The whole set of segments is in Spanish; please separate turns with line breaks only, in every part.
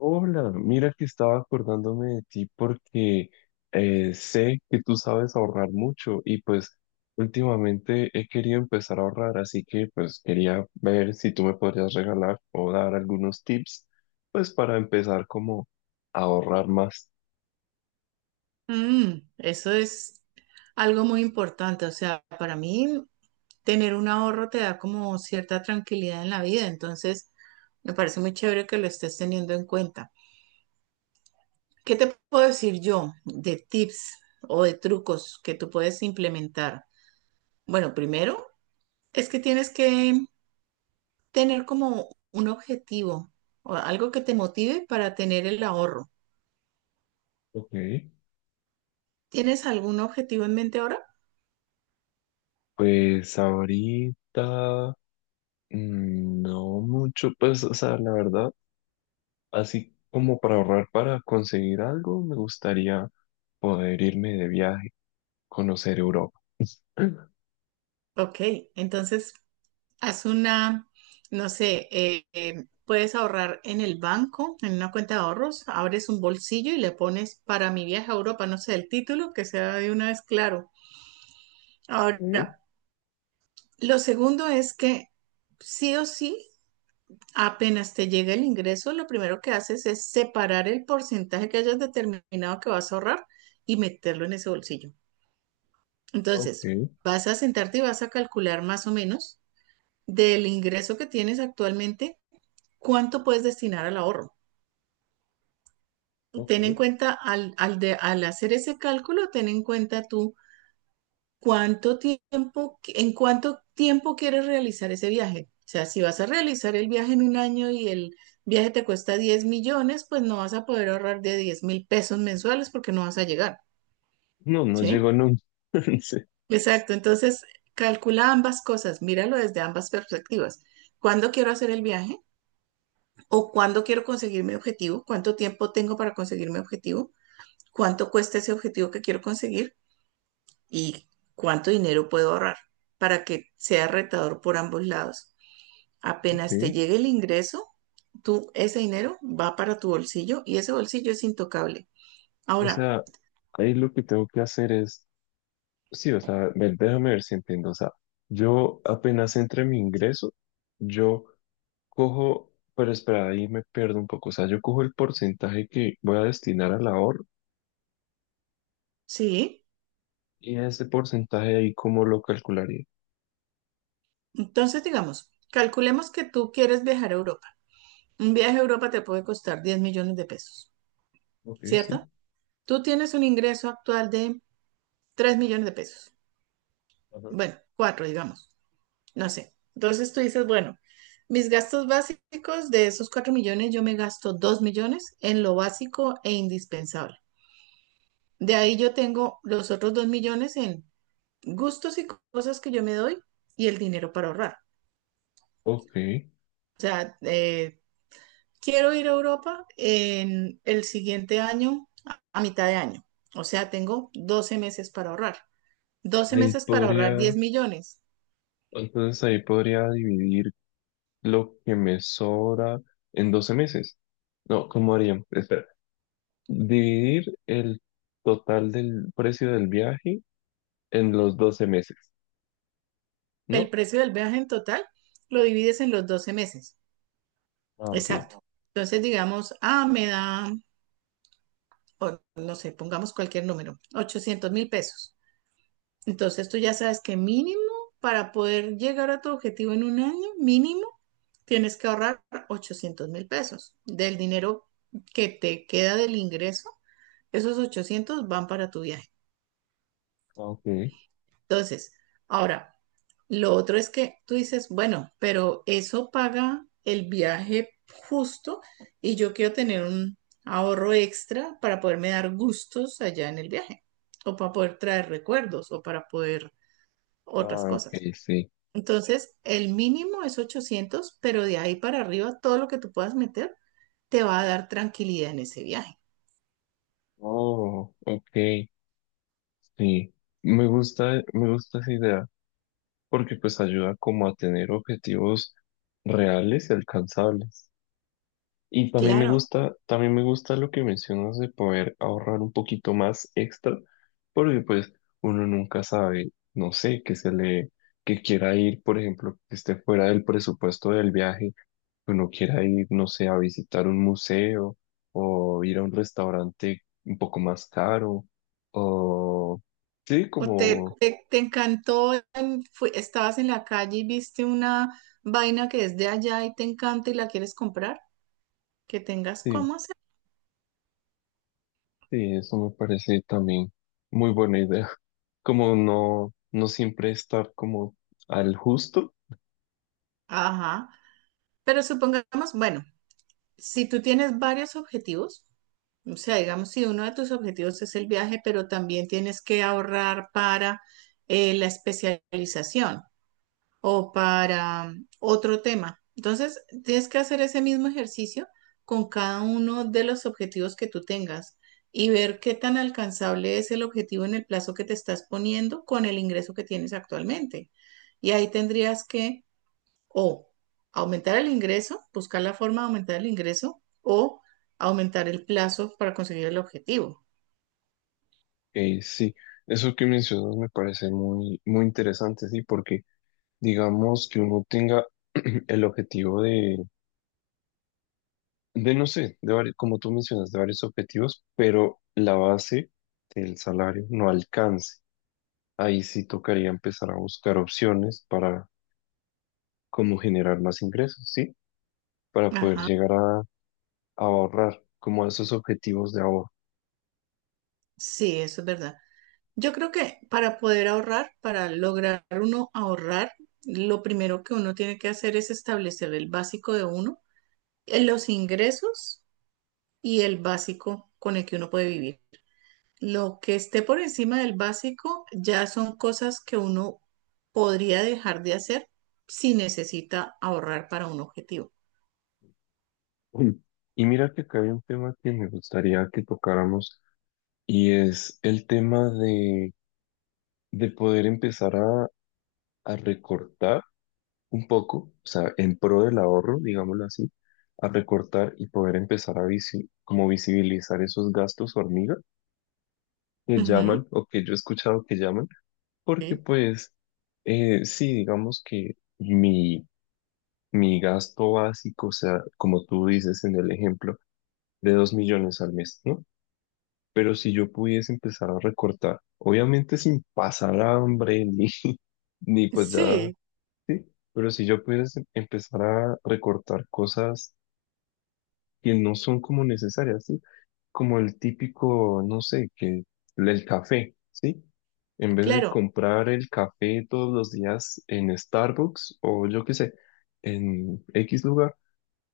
Hola, mira que estaba acordándome de ti porque sé que tú sabes ahorrar mucho y pues últimamente he querido empezar a ahorrar, así que pues quería ver si tú me podrías regalar o dar algunos tips pues para empezar como a ahorrar más.
Eso es algo muy importante. O sea, para mí tener un ahorro te da como cierta tranquilidad en la vida. Entonces, me parece muy chévere que lo estés teniendo en cuenta. ¿Qué te puedo decir yo de tips o de trucos que tú puedes implementar? Bueno, primero es que tienes que tener como un objetivo o algo que te motive para tener el ahorro.
Ok,
¿Tienes algún objetivo en mente ahora?
pues ahorita no mucho, pues o sea, la verdad, así como para ahorrar para conseguir algo, me gustaría poder irme de viaje conocer Europa.
Ok, entonces haz una, no sé, puedes ahorrar en el banco, en una cuenta de ahorros, abres un bolsillo y le pones para mi viaje a Europa, no sé, el título, que sea de una vez claro.
Ok,
Ahora, lo segundo es que sí o sí, apenas te llega el ingreso, lo primero que haces es separar el porcentaje que hayas determinado que vas a ahorrar y meterlo en ese bolsillo. Entonces,
ok,
vas a sentarte y vas a calcular más o menos del ingreso que tienes actualmente, ¿cuánto puedes destinar al ahorro? Ten en
ok.
cuenta, al hacer ese cálculo, ten en cuenta tú cuánto tiempo, en cuánto tiempo quieres realizar ese viaje. O sea, si vas a realizar el viaje en un año y el viaje te cuesta 10 millones, pues no vas a poder ahorrar de 10.000 pesos mensuales porque no vas a llegar,
No, no llegó
¿sí?
nunca. Sí,
Exacto, entonces calcula ambas cosas, míralo desde ambas perspectivas. ¿Cuándo quiero hacer el viaje? ¿O cuándo quiero conseguir mi objetivo? ¿Cuánto tiempo tengo para conseguir mi objetivo? Cuánto cuesta ese objetivo que quiero conseguir y cuánto dinero puedo ahorrar para que sea retador por ambos lados. Apenas te
ok.
llegue el ingreso, tú ese dinero va para tu bolsillo y ese bolsillo es intocable.
O
Ahora,
sea, ahí lo que tengo que hacer es, sí, o sea, ver, déjame ver si entiendo. O sea, yo apenas entre mi ingreso, yo cojo, pero espera, ahí me pierdo un poco. O sea, yo cojo el porcentaje que voy a destinar al ahorro
sí,
y ese porcentaje ahí, ¿cómo lo calcularía?
entonces digamos, calculemos que tú quieres viajar a Europa. Un viaje a Europa te puede costar 10 millones de pesos,
Ok, sí.
¿cierto? Tú tienes un ingreso actual de 3 millones de pesos.
Ajá.
Bueno, 4, digamos. No sé. Entonces tú dices, bueno, mis gastos básicos de esos 4 millones, yo me gasto 2 millones en lo básico e indispensable. De ahí yo tengo los otros 2 millones en gustos y cosas que yo me doy y el dinero para ahorrar.
Ok,
O sea, quiero ir a Europa en el siguiente año, a mitad de año. O sea, tengo 12 meses para ahorrar. 12
ahí
meses para ahorrar
podría,
10 millones.
entonces ahí podría dividir lo que me sobra en 12 meses. No, ¿cómo harían? Espera. Dividir el total del precio del viaje en los 12 meses,
El
¿no?
precio del viaje en total lo divides en los 12 meses.
Ah, ok.
Exacto. Entonces, digamos, ah, me da, o no sé, pongamos cualquier número, 800.000 pesos. Entonces, tú ya sabes que mínimo para poder llegar a tu objetivo en un año, mínimo, tienes que ahorrar 800.000 pesos. Del dinero que te queda del ingreso, esos 800 van para tu viaje.
Ah, ok.
Entonces, ahora, lo otro es que tú dices, bueno, pero eso paga el viaje justo y yo quiero tener un ahorro extra para poderme dar gustos allá en el viaje o para poder traer recuerdos o para poder otras
Ah, ok,
cosas.
sí.
Entonces, el mínimo es 800, pero de ahí para arriba todo lo que tú puedas meter te va a dar tranquilidad en ese viaje.
Oh, ok, sí. Me gusta esa idea porque pues ayuda como a tener objetivos reales y alcanzables. Y
Claro,
también me gusta lo que mencionas de poder ahorrar un poquito más extra, porque pues uno nunca sabe, no sé, que quiera ir, por ejemplo, que esté fuera del presupuesto del viaje, que uno quiera ir, no sé, a visitar un museo o ir a un restaurante un poco más caro, o sí,
¿o te,
como,
te, te encantó, estabas en la calle y viste una vaina que es de allá y te encanta y la quieres comprar? Que tengas
sí,
cómo hacer.
sí, eso me parece también muy buena idea, como no, no siempre estar como al justo.
Ajá. Pero supongamos, bueno, si tú tienes varios objetivos, o sea, digamos, si uno de tus objetivos es el viaje, pero también tienes que ahorrar para la especialización, o para otro tema. Entonces, tienes que hacer ese mismo ejercicio con cada uno de los objetivos que tú tengas y ver qué tan alcanzable es el objetivo en el plazo que te estás poniendo con el ingreso que tienes actualmente. Y ahí tendrías que o aumentar el ingreso, buscar la forma de aumentar el ingreso o aumentar el plazo para conseguir el objetivo.
Sí, eso que mencionas me parece muy, muy interesante, sí, porque digamos que uno tenga el objetivo de no sé, como tú mencionas, de varios objetivos, pero la base del salario no alcance. Ahí sí tocaría empezar a buscar opciones para cómo generar más ingresos, sí, para poder
Ajá,
llegar a ahorrar, como a esos objetivos de ahorro.
sí, eso es verdad. Yo creo que para poder ahorrar, para lograr uno ahorrar, lo primero que uno tiene que hacer es establecer el básico de uno, los ingresos y el básico con el que uno puede vivir. Lo que esté por encima del básico ya son cosas que uno podría dejar de hacer si necesita ahorrar para un objetivo.
Mm. Y mira que acá hay un tema que me gustaría que tocáramos y es el tema de poder empezar a recortar un poco, o sea, en pro del ahorro, digámoslo así, a recortar y poder empezar a como visibilizar esos gastos hormiga que
Ujú.
llaman o que yo he escuchado que llaman, porque
Sí,
pues sí, digamos que mi, mi gasto básico, o sea, como tú dices en el ejemplo, de 2 millones al mes, ¿no? Pero si yo pudiese empezar a recortar, obviamente sin pasar hambre ni, ni pues ya.
sí,
Sí, pero si yo pudiera empezar a recortar cosas que no son como necesarias, ¿sí? Como el típico, no sé, que el café, ¿sí? En vez de
claro.
comprar el café todos los días en Starbucks o yo qué sé, en X lugar,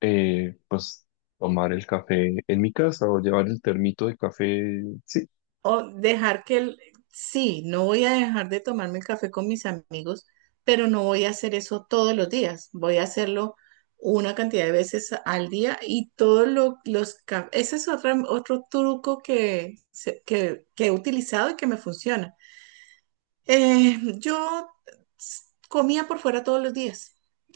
pues tomar el café en mi casa o llevar el termito de café, sí.
O dejar que el, sí, no voy a dejar de tomarme el café con mis amigos, pero no voy a hacer eso todos los días. Voy a hacerlo una cantidad de veces al día y todos los... ese es otro truco que he utilizado y que me funciona. Yo s- comía por fuera todos los días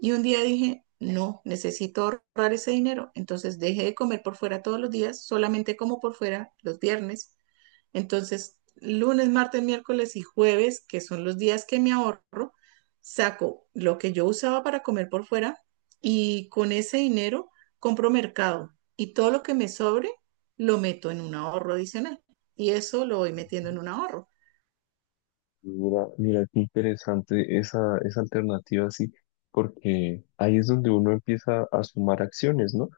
y un día dije, no, necesito ahorrar ese dinero. Entonces dejé de comer por fuera todos los días, solamente como por fuera los viernes. Entonces, lunes, martes, miércoles y jueves, que son los días que me ahorro, saco lo que yo usaba para comer por fuera y con ese dinero compro mercado y todo lo que me sobre lo meto en un ahorro adicional y eso lo voy metiendo en un ahorro.
Mira, mira, qué interesante esa alternativa, sí, porque ahí es donde uno empieza a sumar acciones, ¿no?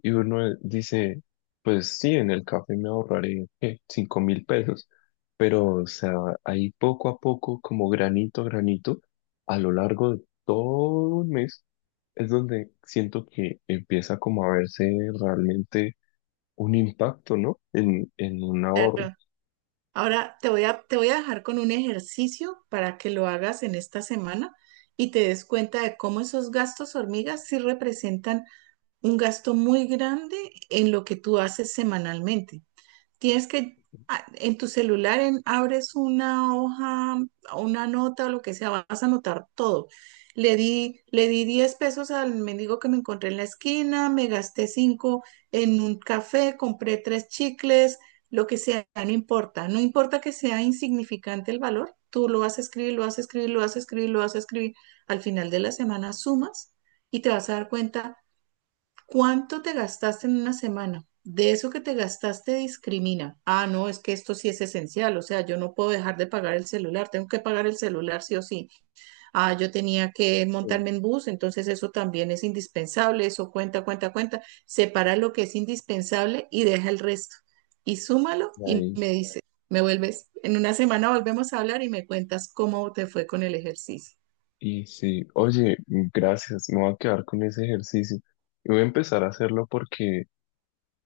Y uno dice, pues sí, en el café me ahorraré, ¿qué? 5.000 pesos, pero, o sea, ahí poco a poco, como granito a granito, a lo largo de todo un mes, es donde siento que empieza como a verse realmente un impacto, ¿no? En un ahorro.
Pero ahora te voy a dejar con un ejercicio para que lo hagas en esta semana y te des cuenta de cómo esos gastos hormigas sí representan un gasto muy grande en lo que tú haces semanalmente. Tienes que, en tu celular, abres una hoja, una nota o lo que sea, vas a anotar todo. Le di 10 pesos al mendigo que me encontré en la esquina, me gasté 5 en un café, compré tres chicles, lo que sea, no importa. No importa que sea insignificante el valor, tú lo vas a escribir, lo vas a escribir, lo vas a escribir, lo vas a escribir. Al final de la semana sumas y te vas a dar cuenta. ¿Cuánto te gastaste en una semana? De eso que te gastaste discrimina. Ah, no, es que esto sí es esencial, o sea, yo no puedo dejar de pagar el celular, tengo que pagar el celular sí o sí. Ah, yo tenía que
Sí,
montarme en bus, entonces eso también es indispensable, eso cuenta, cuenta, cuenta. Separa lo que es indispensable y deja el resto. Y súmalo
y
y
ahí
me dice, me vuelves, en una semana volvemos a hablar y me cuentas cómo te fue con el ejercicio.
Y sí, oye, gracias, me voy a quedar con ese ejercicio y voy a empezar a hacerlo porque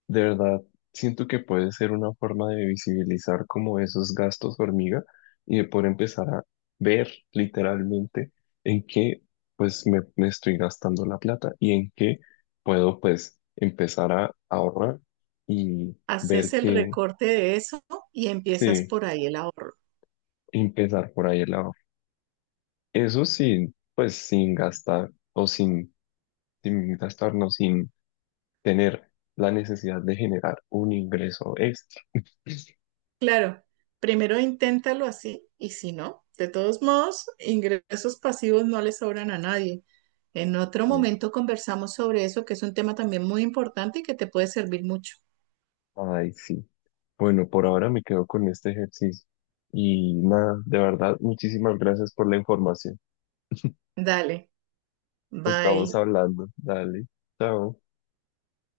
de verdad siento que puede ser una forma de visibilizar como esos gastos hormiga y de poder empezar a ver literalmente en qué pues me estoy gastando la plata y en qué puedo pues empezar a ahorrar y
Haces
ver
el
que
recorte de eso y empiezas
sí,
por ahí el ahorro.
empezar por ahí el ahorro. Eso sí, pues sin gastar o sin gastarnos, sin tener la necesidad de generar un ingreso extra.
Claro, primero inténtalo así y si no, de todos modos, ingresos pasivos no le sobran a nadie. En otro
Eh,
momento conversamos sobre eso, que es un tema también muy importante y que te puede servir mucho.
Ay, sí. Bueno, por ahora me quedo con este ejercicio. Y nada, de verdad, muchísimas gracias por la información.
Dale, bye.
Estamos hablando. Dale, chao.